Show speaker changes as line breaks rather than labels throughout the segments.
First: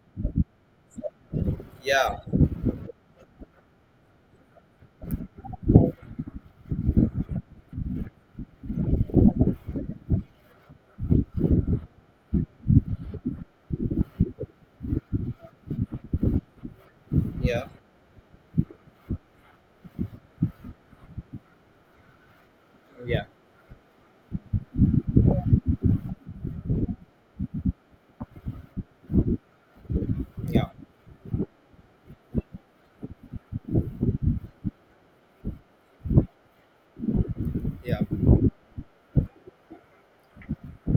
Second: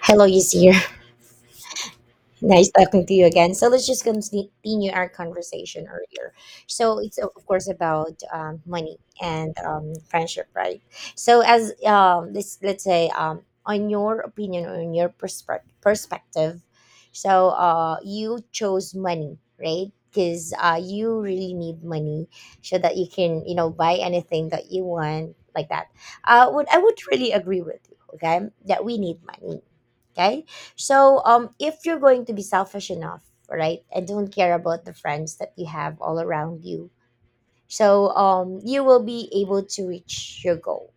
Hello, Yasir.
Yeah,
Nice talking to you again. So let's just continue our conversation earlier. So it's of course about money and friendship, right? So as this, let's say, on your opinion or on your perspective, so
yeah,
you chose money, right? Because you really need money so that you
yeah,
can, you know, buy anything that you want, like that. Would I would really agree with you, okay? That we need money. Okay,
yeah,
so, if you're going to be selfish enough, right, and don't care about the friends that you have all around you,
yeah,
so you will be able to reach your goal.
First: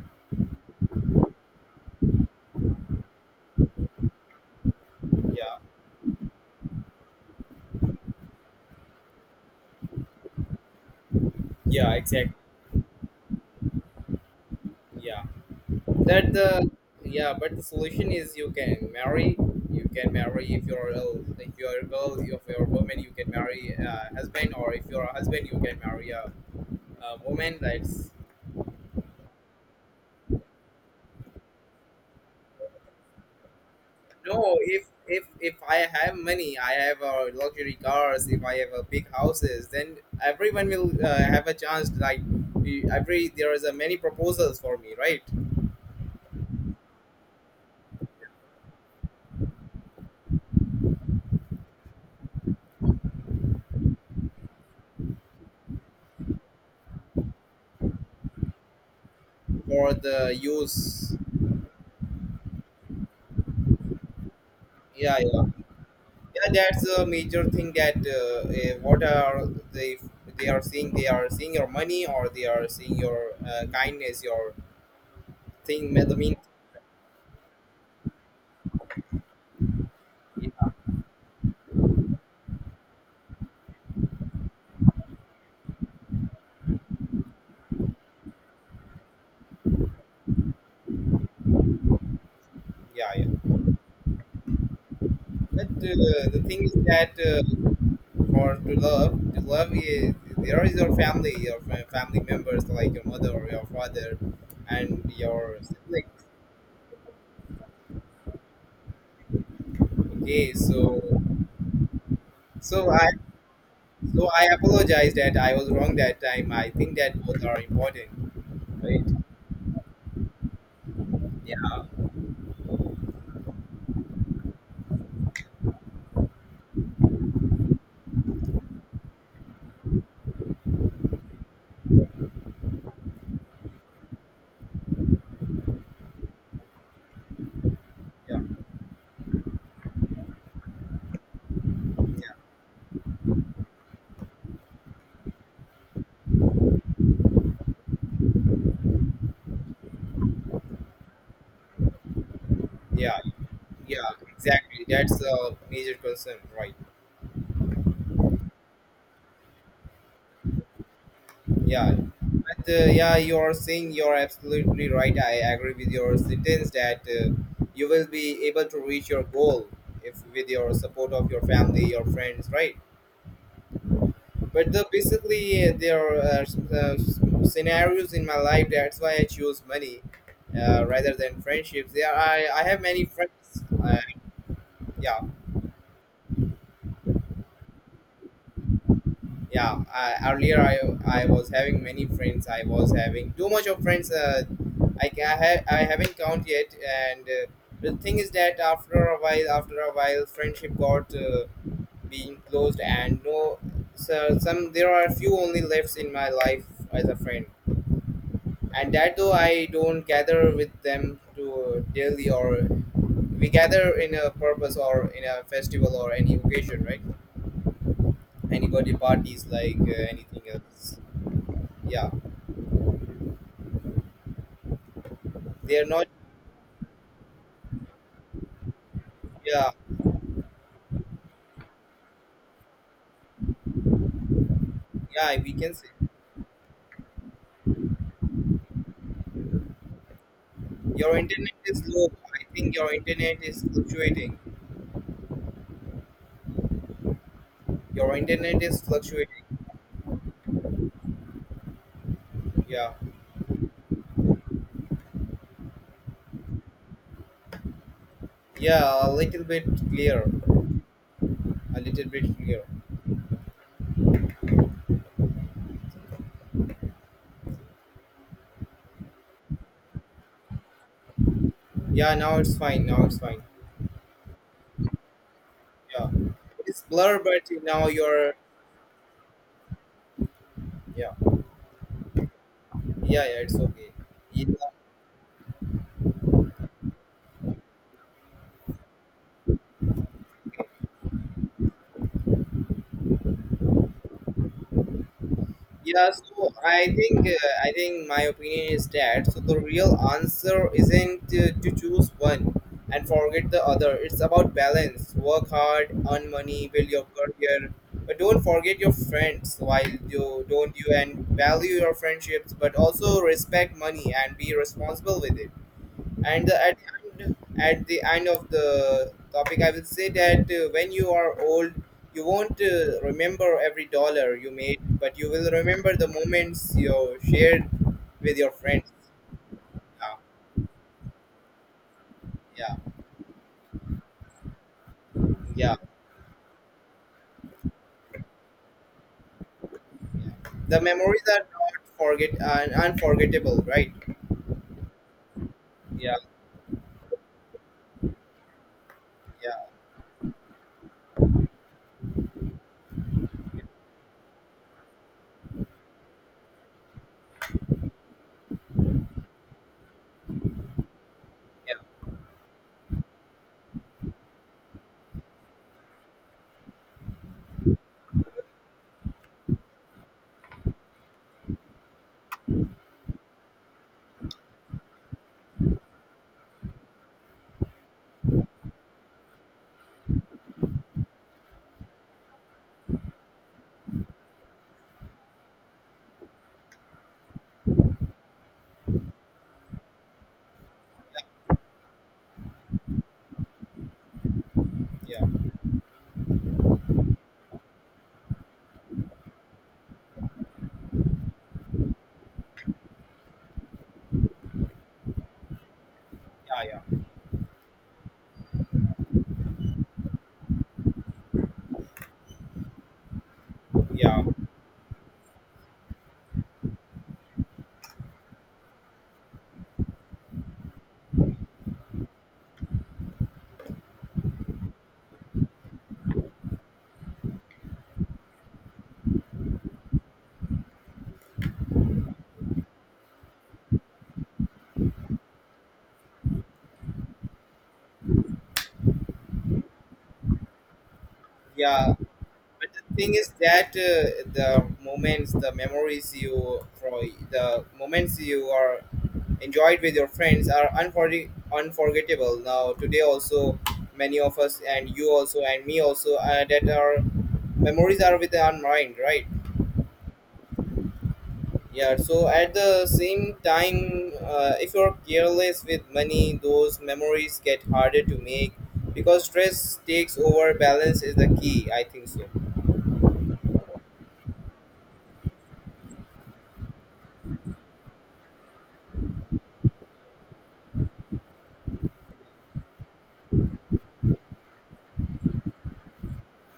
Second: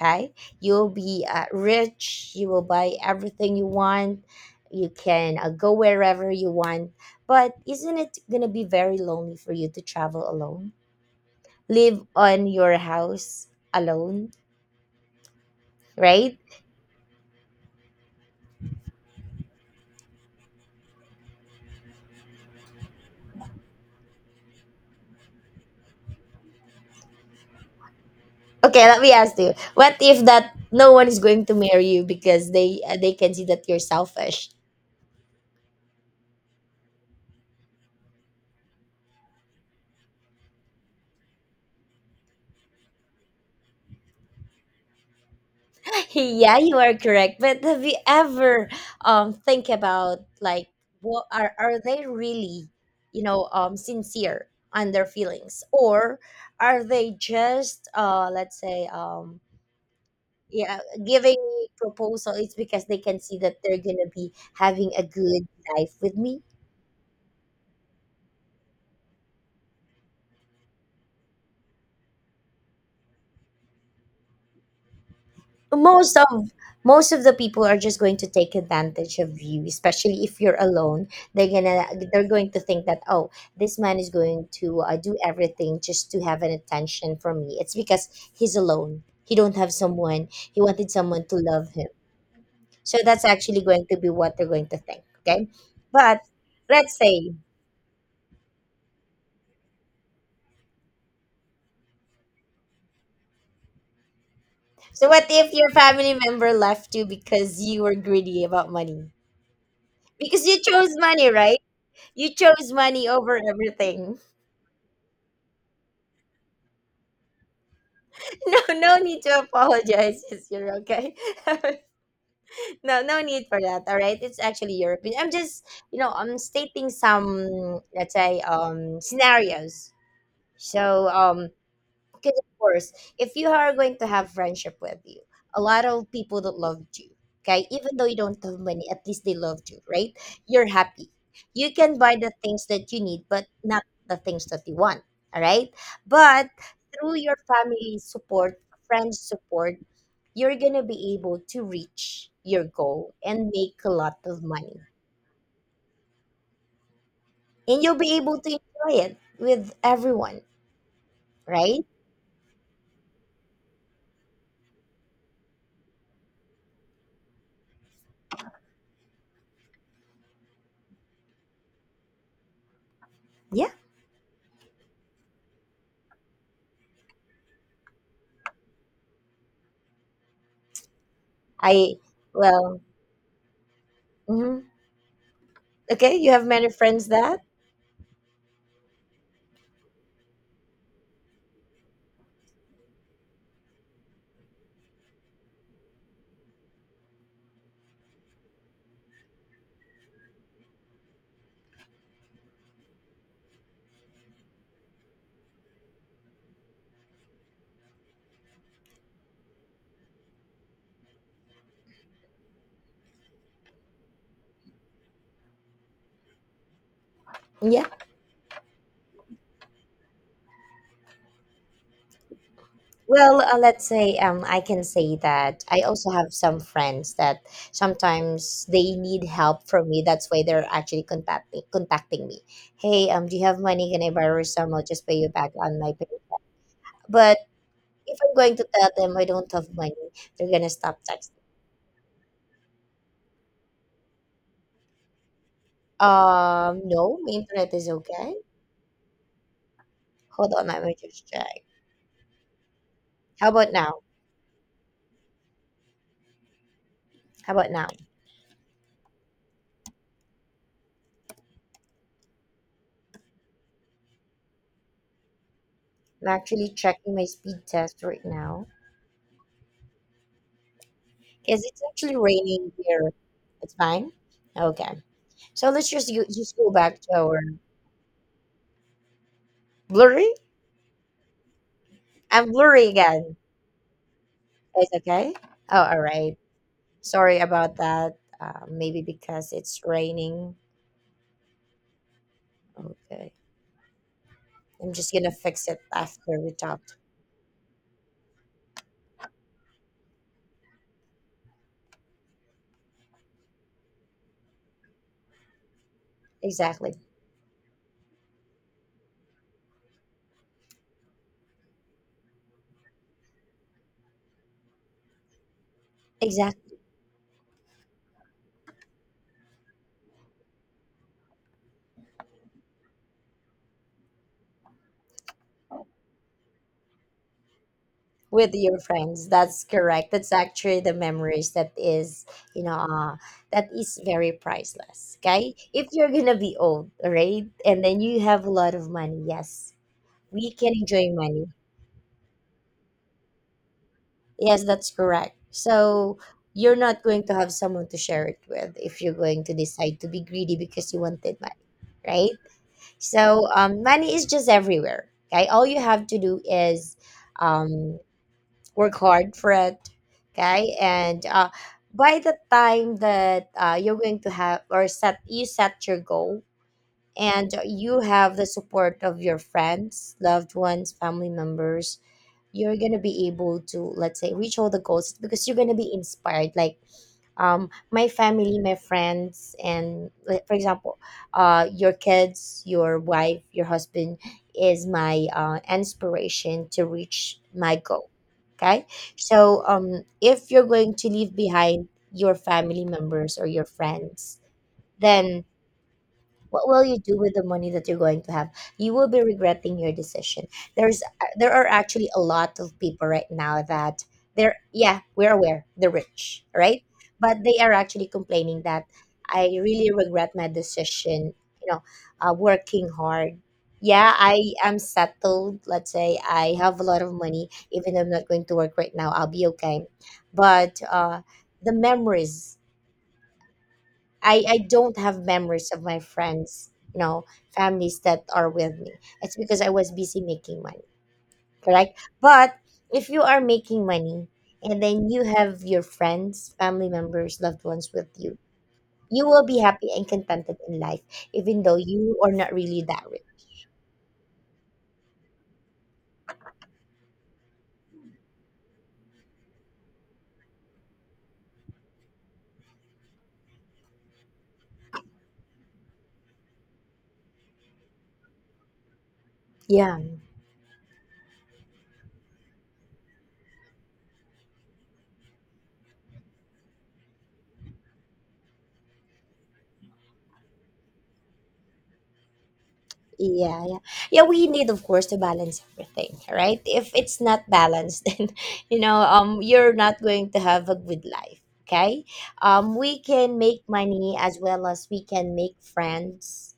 Okay, you'll be rich. You will buy everything you want. You can
yeah,
go wherever you want. But isn't it gonna be very lonely for you to travel alone,
yeah,
live
exact.
on your house alone,
Yeah, that
right?
the yeah, but the solution is you can marry. If you're a girl, if you're a woman, you can marry a husband, or if you're a husband, you can marry a woman that's
Okay, let me ask you. What if that no one is going to marry you because they can see that you're selfish?
No, if I have money, I have luxury cars, if I have a big houses, then everyone will have a chance, like every there is a many proposals for me, right?
Yeah, you are correct. But have you ever think about like what are they really, you know, sincere on their feelings or are they just let's say um
For the
yeah
use.
giving me proposal, it's because they can see that they're gonna be having a
Yeah, yeah,
good life with me.
yeah, that's a major thing that what are they, they are seeing your money or they are seeing your kindness, your thing the
most of
mean.
most of the people are just going to take advantage of you, especially if
Yeah,
you're alone. they're gonna they're going to think that, oh, this man is going to do everything just to have an attention from me. It's because he's alone, he don't have someone, he wanted someone to love him. So
yeah,
that's
yeah.
actually going to be what they're going to think, okay?
But
But
the thing is
let's
that
say,
for to love is there is your family, your family members, like your mother or your father
so
and
what if
your
your
siblings.
family member left you because you were greedy about money, because
Okay,
you chose money, right? You chose
so
money
i
over everything.
so I apologize that I was wrong that time. I think that both are important,
No, no
right?
need to apologize. Yes, you're okay.
Yeah,
No, no need for that. All right, it's actually your opinion. I'm just, you know, I'm stating some, let's say, scenarios. So, because of course, if you are going to have friendship with you, a lot of people that loved you, okay, even though you
yeah,
don't have money, at least they loved you, right? You're happy. You can buy
yeah,
the things that you need, but not the things that you want. All right, but through your family support, friends support, you're going to be able to reach your goal
yeah,
and make a
yeah,
lot of money.
exactly, that's a major concern, right?
And you'll be able to enjoy it with everyone, right?
Yeah, but yeah, you are saying you're absolutely right. I agree with your sentence that you will be able to reach your goal if with your support of your family, your friends, right?
Yeah.
But basically, there are uh, scenarios in my life. That's why I choose money rather than friendships.
I,
Yeah, I
well,
have many friends.
mhm.
Yeah,
Okay, you have many friends that?
yeah, earlier I was having many friends. I was having too much of friends, I ca- I, ha- I haven't count yet, and the thing is that after a while friendship got being closed, and no, so some there are few only left in my life as a friend. And that though I don't gather with them to daily, or we gather in a purpose or in a festival or any occasion, right?
Yeah.
Anybody parties, like anything else. Yeah.
Well, let's say I can say that
They
I
are not.
also have some friends that sometimes they need help
Yeah,
from me. That's why they're actually contacting me. Hey, do you have money? Can I borrow some? I'll just pay you
yeah.
back
We can
on
say
my pay. But if I'm going to tell them I don't have money, they're gonna stop
your
texting.
internet is low. I think your internet is fluctuating.
No, my internet is
Your
okay.
internet is fluctuating.
Hold on, let me just check.
Yeah,
How about now? How about now?
yeah. A little bit clear. A little bit clear.
I'm actually checking my speed test right now because it's
Yeah.
actually
Now it's
raining
fine. Now
here.
it's fine.
It's fine. Okay, so
Yeah.
just go
It's
back to
blur,
our
but now you're.
blurry.
Yeah,
I'm blurry
yeah,
again.
yeah. It's okay.
It's okay. Oh, all right. Sorry about that. Maybe because it's raining. Okay, I'm just gonna fix it
Yeah,
after
so
we
I
talk.
think uh, I think my opinion is that so the real answer isn't to choose one and forget the other. It's about balance. Work hard, earn money, build
Exactly.
your career, but don't forget your friends. While you don't you and value your friendships, but also respect money and be responsible with it. And the,
Exactly.
at the end of the topic, I will say that when you are old, you won't remember every dollar you made, but you will remember the moments you shared with your
With your
friends.
friends. That's correct.
Yeah,
That's actually the memories that is, you
yeah,
know, that is very priceless. Okay.
yeah,
If you're going to be old, all right, and then you have a lot of money, yes,
yeah.
we can
The
enjoy
memories are
money.
not forget and unforgettable, right?
Yes, that's correct.
Yeah,
So you're not going to have someone to share it with if you're going
yeah,
to decide to be greedy because you wanted money, right? So money is just everywhere. Okay. All you have to do is um, work hard for it, okay, and
yeah,
by the time that you're going to have, or set your goal, and you have the support of your friends, loved ones, family members, you're going to be able to, let's say, reach all the goals because you're going to be inspired, like my family, my friends, and like, for example, your kids, your wife, your husband is my inspiration to reach my goal. Okay, so if you're going to leave behind your family members or your friends,
yeah,
then what will you do with the money that you're going to have? You will be regretting your decision. There are actually a lot of people right now that they're, yeah, we're aware, they're rich,
yeah,
right?
yeah,
But they are actually complaining that I really regret my decision, you know, working hard. Yeah,
yeah,
I am settled. Let's say I have a lot of money. Even though I'm not going to work right now, I'll be okay. But the memories, I don't have memories of my friends, you know, families that are with me. It's because I was busy making money, correct? But if you are making money and then you have your friends, family members, loved ones with you, you will be happy and contented in life, even though
yeah.
you are not
But
really
the
that
thing
rich.
is that the moments, the memories you from, the moments you are enjoyed with your friends are unforgettable. Now, today also, many of us and you also and me also that our memories are with our mind, right?
Yeah.
Yeah. So at the same time, if you're careless with money, those memories get harder to make because stress takes over. Balance is the key. I think so.
Yeah, yeah. Yeah, we need of course to balance everything, right? If it's not balanced, then you know, you're not going to have a good life, okay? Um, we can make money as well as we can make friends,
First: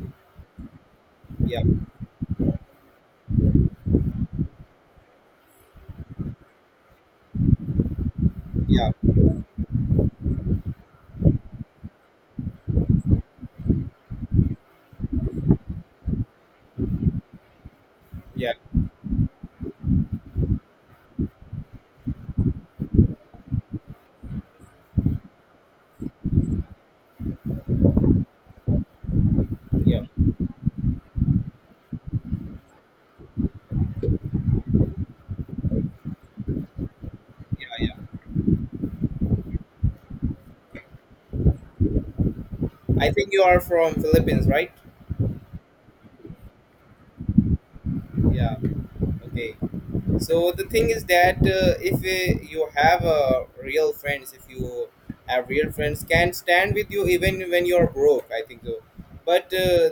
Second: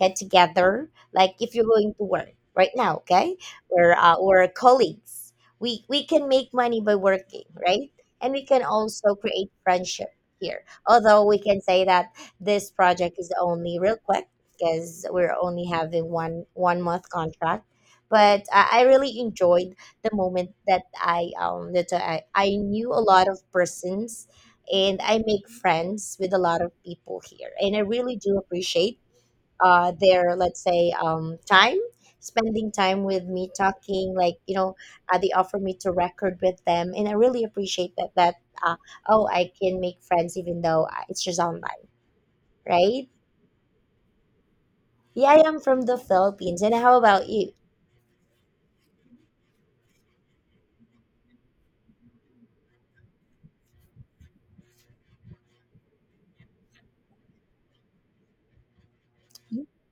get together. Like if
Yeah.
you're going to work right now, okay? We're colleagues. We can make money by working, right? And we can
Yeah.
also create friendship here. Although we can say that this project is only real quick because we're only having one one month contract. But
Yeah.
I really enjoyed the moment that I knew a lot of persons, and I make friends with a lot of people here. And I really do appreciate
Yeah.
their, let's say, um, time spending time with me, talking, like, you know, they offer me to record with them, and I really
Yeah.
appreciate that.
Yeah.
Uh, oh, I can make friends even though it's just online, right?
I think you are from Philippines, right?
Yeah, I am from the Philippines. And how about you?
Yeah. Okay. So the thing is that if you have real friends, if you have real friends, can stand with you even when you're broke. I think so. But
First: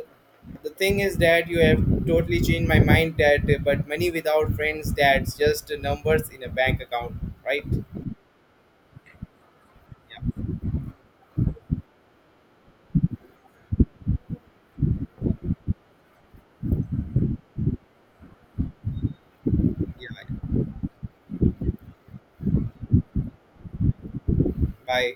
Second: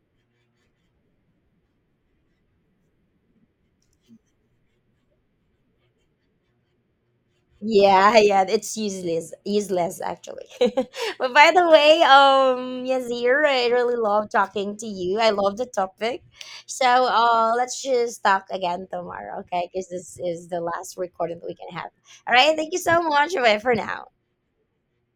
the thing is that you have totally changed my mind. That but money without friends, that's just numbers in a bank account, right?
Yeah, yeah, it's useless, useless actually.
Yeah.
But by the way, Yazir, I really love talking to you. I love the topic. So, let's just talk again tomorrow, okay? Because this is
Yeah.
the last recording that we can have. All right, thank you so much. Bye for now.
Bye.